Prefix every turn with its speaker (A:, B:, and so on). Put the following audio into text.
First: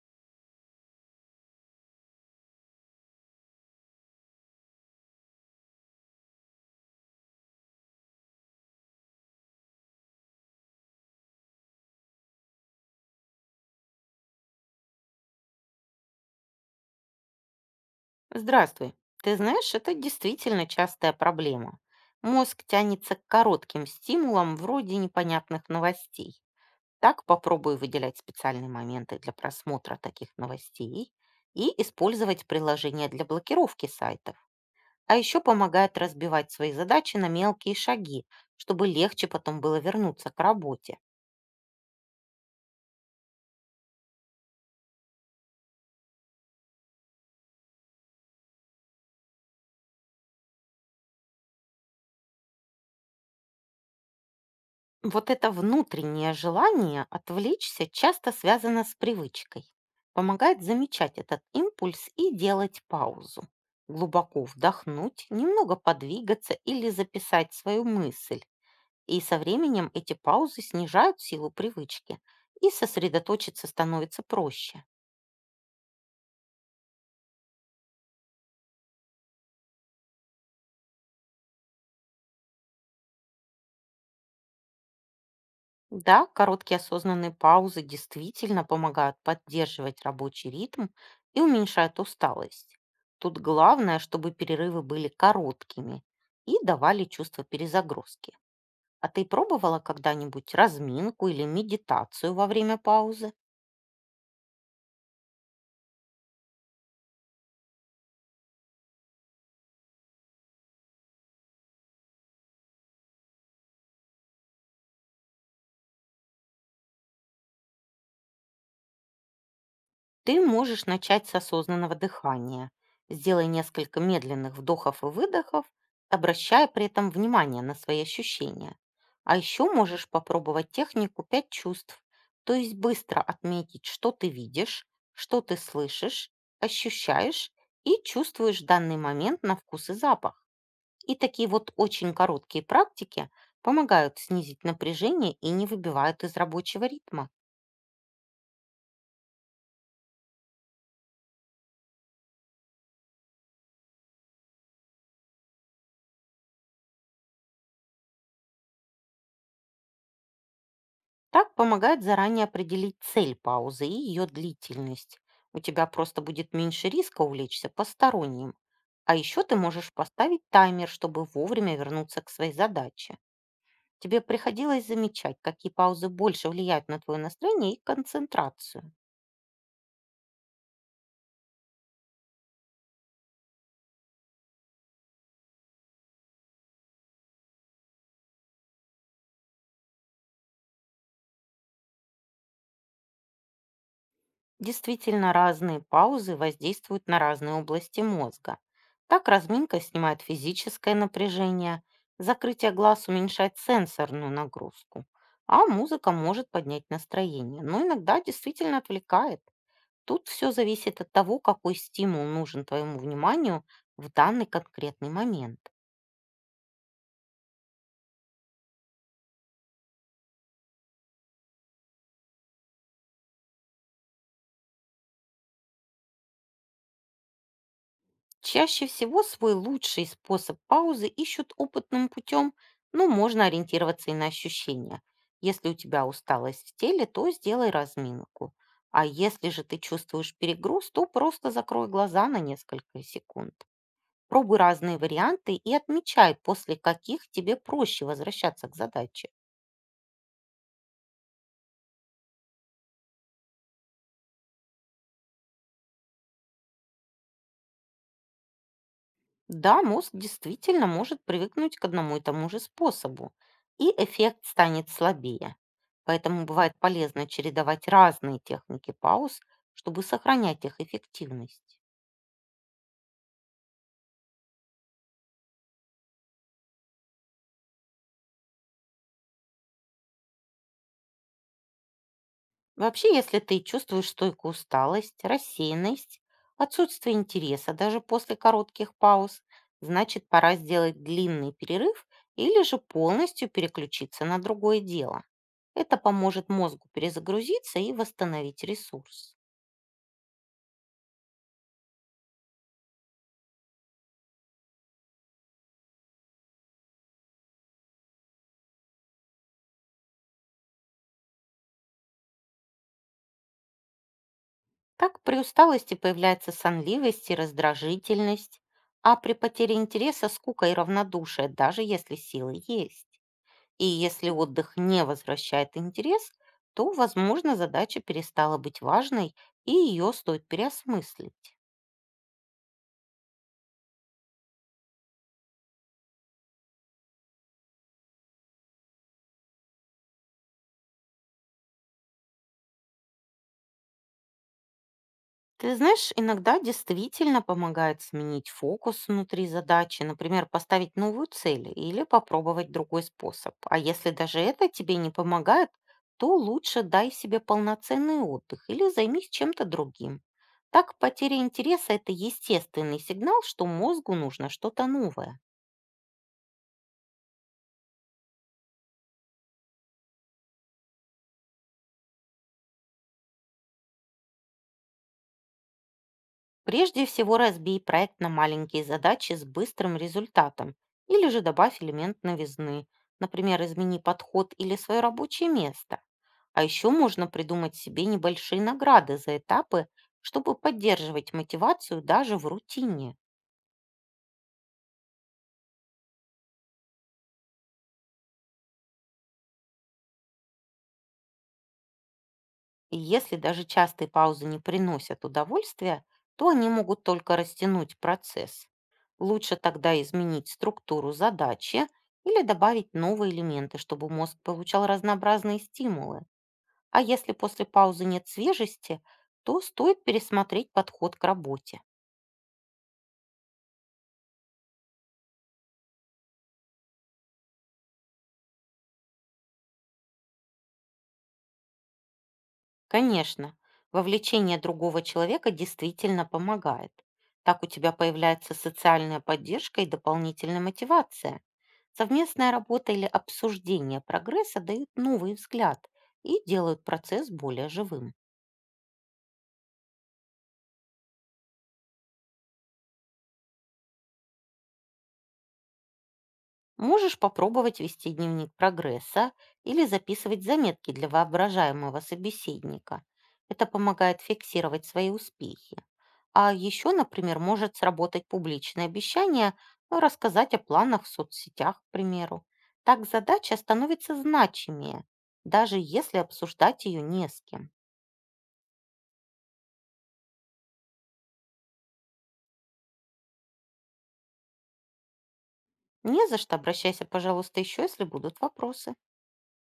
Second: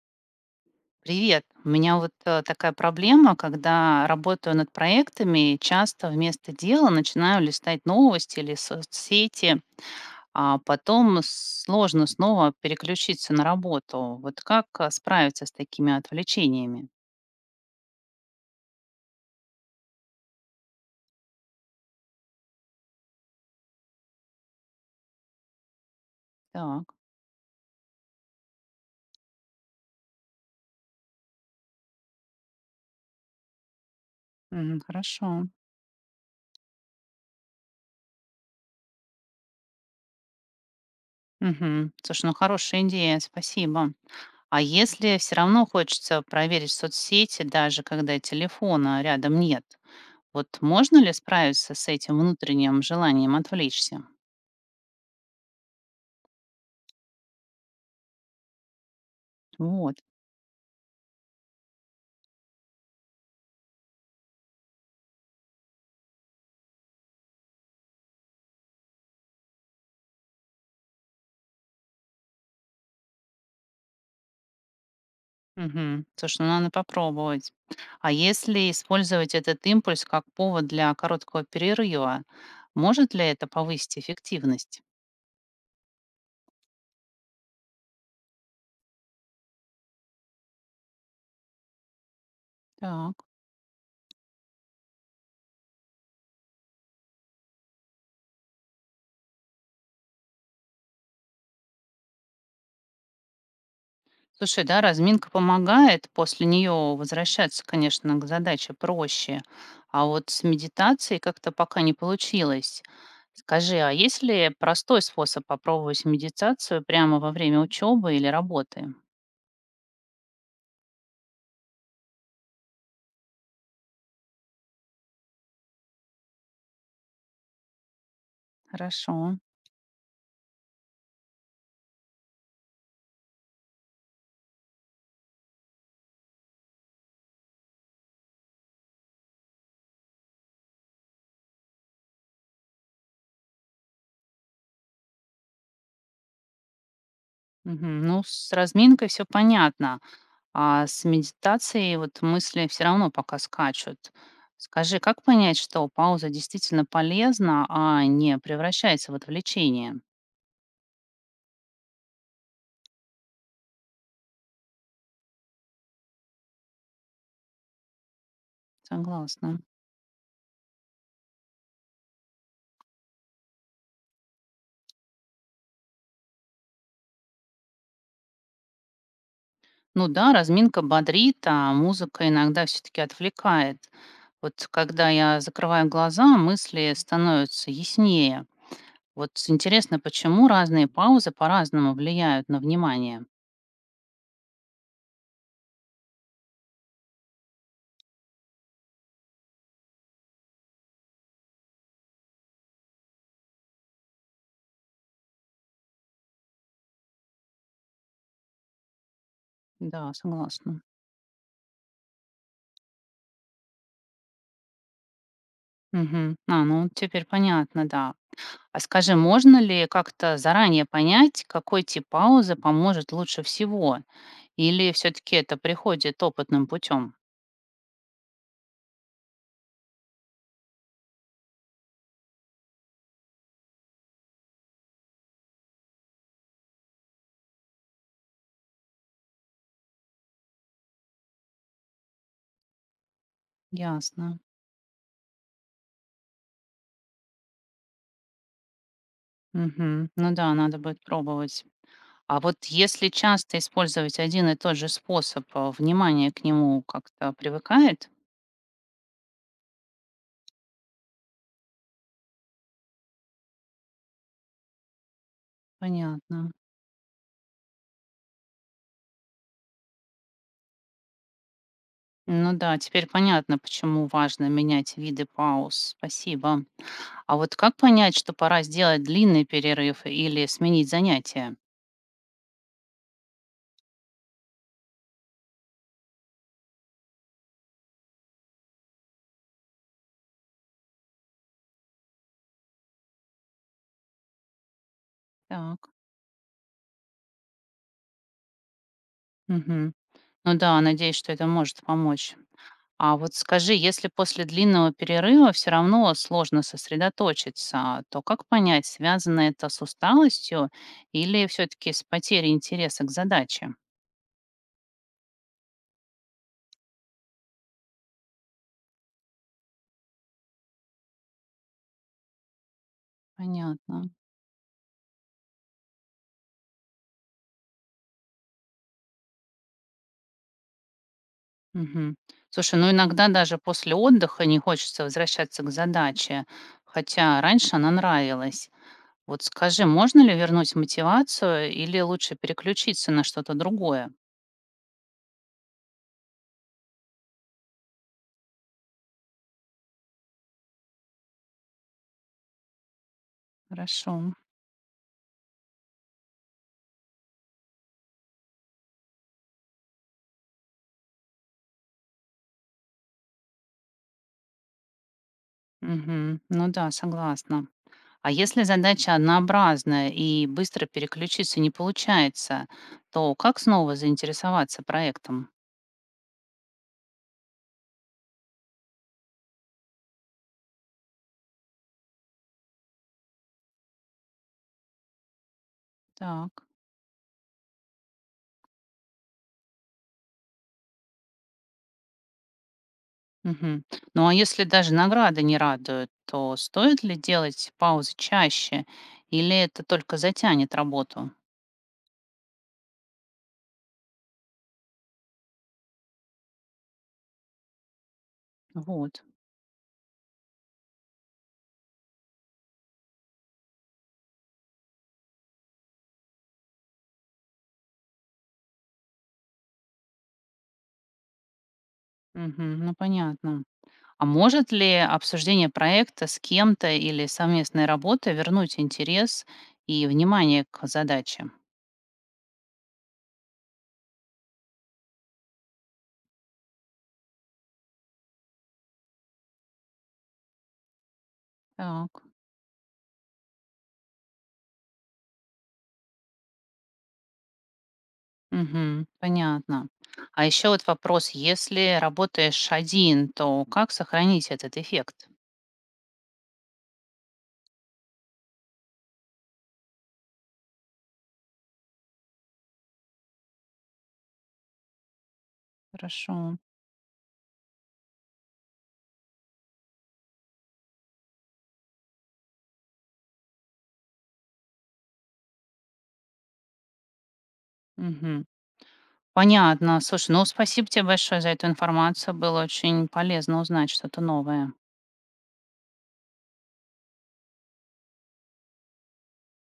A: Привет. У меня вот такая проблема, когда работаю над проектами, часто вместо дела начинаю листать новости или соцсети, а потом сложно снова переключиться на работу. Вот как справиться с такими отвлечениями?
B: Здравствуй. Ты знаешь, это действительно частая проблема. Мозг тянется к коротким стимулам вроде непонятных новостей.
A: Так,
B: Так попробуй выделять специальные моменты для просмотра таких новостей и использовать приложение для блокировки сайтов.
A: мгм,
B: А еще
A: хорошо.
B: помогает разбивать свои задачи на мелкие шаги, чтобы легче потом было вернуться к работе.
A: Мгм. Слушай, ну хорошая идея, спасибо. А если все равно хочется проверить соцсети, даже когда телефона рядом нет, вот можно ли справиться с этим внутренним желанием отвлечься?
B: Вот это внутреннее желание отвлечься часто связано с привычкой.
A: Вот.
B: Помогает замечать этот импульс и делать паузу. Глубоко вдохнуть, немного подвигаться или записать свою мысль. И со временем эти паузы снижают силу привычки, и сосредоточиться становится проще.
A: Мгм. Слушай, ну надо попробовать. А если использовать этот импульс как повод для короткого перерыва, может ли это повысить эффективность?
B: Да, короткие осознанные паузы действительно помогают поддерживать рабочий ритм и уменьшают усталость.
A: Так.
B: Тут главное, чтобы перерывы были короткими и давали чувство перезагрузки. А ты пробовала когда-нибудь разминку или медитацию во время паузы?
A: Слушай, да, разминка помогает, после нее возвращаться, конечно, к задаче проще. А вот с медитацией как-то пока не получилось. Скажи, а есть ли простой способ попробовать медитацию прямо во время учебы или работы?
B: Ты можешь начать с осознанного дыхания. Сделай несколько медленных вдохов и выдохов, обращая при этом внимание на свои ощущения.
A: Хорошо.
B: А еще можешь попробовать технику пять чувств, то есть быстро отметить, что ты видишь, что ты слышишь, ощущаешь и чувствуешь в данный момент на вкус и запах. И такие вот очень короткие практики помогают снизить напряжение и не выбивают из рабочего ритма.
A: Мгм. Ну, с разминкой все понятно. А с медитацией вот мысли все равно пока скачут. Скажи, как понять, что пауза действительно полезна, а не превращается в отвлечение?
B: Так помогает заранее определить цель паузы и ее длительность. У тебя просто будет меньше риска увлечься посторонним. А еще
A: Согласна.
B: ты можешь поставить таймер, чтобы вовремя вернуться к своей задаче. Тебе приходилось замечать, какие паузы больше влияют на твое настроение и концентрацию.
A: Ну да, разминка бодрит, а музыка иногда все-таки отвлекает. Вот когда я закрываю глаза, мысли становятся яснее. Вот интересно, почему разные паузы по-разному влияют на внимание.
B: Действительно, разные паузы воздействуют на разные области мозга. Так разминка снимает физическое напряжение, закрытие глаз уменьшает сенсорную нагрузку, а музыка может поднять настроение, но иногда действительно отвлекает.
A: Да,
B: Тут все
A: согласна.
B: зависит от того, какой стимул нужен твоему вниманию в данный конкретный момент.
A: Мгм. А, ну теперь понятно, да. А скажи, можно ли как-то заранее понять, какой тип паузы поможет лучше всего? Или все-таки это приходит опытным путем?
B: Чаще всего свой лучший способ паузы ищут опытным путем, но можно ориентироваться и на ощущения. Если у тебя усталость в теле, то сделай разминку. А если же ты чувствуешь перегруз, то просто закрой глаза на несколько секунд.
A: Ясно.
B: Пробуй разные варианты и отмечай, после каких тебе проще возвращаться к задаче.
A: Мгм. Ну да, надо будет пробовать. А вот если часто использовать один и тот же способ, а, внимание к нему как-то привыкает?
B: Да, мозг действительно может привыкнуть к одному и тому же способу, и эффект станет слабее. Поэтому
A: Понятно.
B: бывает полезно чередовать разные техники пауз, чтобы сохранять их эффективность.
A: Ну да, теперь понятно, почему важно менять виды пауз. Спасибо. А вот как понять, что пора сделать длинный перерыв или сменить занятие?
B: Вообще, если ты чувствуешь стойкую усталость, рассеянность, отсутствие интереса даже после коротких пауз, значит пора сделать длинный перерыв или же полностью переключиться на другое дело.
A: Так.
B: Это поможет мозгу перезагрузиться и восстановить ресурс.
A: Мгм. Ну да, надеюсь, что это может помочь. А вот скажи, если после длинного перерыва все равно сложно сосредоточиться, то как понять, связано это с усталостью или все-таки с потерей интереса к задаче?
B: Так при усталости появляется сонливость и раздражительность, а при потере интереса скука и равнодушие, даже если силы есть. И
A: Понятно.
B: если отдых не возвращает интерес, то, возможно, задача перестала быть важной, и ее стоит переосмыслить.
A: Мгм. Слушай, ну иногда даже после отдыха не хочется возвращаться к задаче, хотя раньше она нравилась. Вот скажи, можно ли вернуть мотивацию или лучше переключиться на что-то другое?
B: Ты знаешь, иногда действительно помогает сменить фокус внутри задачи, например, поставить новую цель или попробовать другой способ. А если
A: Хорошо.
B: даже это тебе не помогает, то лучше дай себе полноценный отдых или займись чем-то другим. Так потеря интереса – это естественный сигнал, что мозгу нужно что-то новое.
A: Мгм. Ну да, согласна. А если задача однообразная и быстро переключиться не получается, то как снова заинтересоваться проектом?
B: Прежде всего разбей проект на маленькие задачи с быстрым результатом или же добавь элемент новизны. Например, измени подход или свое рабочее место. А
A: Так.
B: еще можно придумать себе небольшие награды за этапы, чтобы поддерживать мотивацию даже в рутине.
A: Мгм. Ну а если даже награды не радуют, то стоит ли делать паузы чаще или это только затянет работу?
B: И если даже частые паузы не приносят удовольствия, то они могут только растянуть процесс.
A: Вот.
B: Лучше тогда изменить структуру задачи или добавить новые элементы, чтобы мозг получал разнообразные стимулы. А если после паузы нет свежести, то стоит пересмотреть подход к работе.
A: Мгм. Ну понятно. А может ли обсуждение проекта с кем-то или совместная работа вернуть интерес и внимание к задаче?
B: Конечно, вовлечение другого человека действительно помогает. Так у тебя появляется социальная поддержка и дополнительная мотивация.
A: Так.
B: Совместная работа или обсуждение прогресса дают новый взгляд и делают процесс более живым.
A: Мгм. Понятно. А еще вот вопрос, если работаешь один, то как сохранить этот эффект?
B: Можешь попробовать вести дневник прогресса или записывать заметки для воображаемого собеседника. Это помогает фиксировать свои успехи. А
A: Хорошо.
B: еще, например, может сработать публичное обещание, ну, рассказать о планах в соцсетях, к примеру. Так задача становится значимее, даже если обсуждать ее не с кем.
A: Мгм. Понятно. Слушай, ну спасибо тебе большое за эту информацию. Было очень полезно узнать что-то новое.
B: Не за что, обращайся, пожалуйста, еще, если будут вопросы.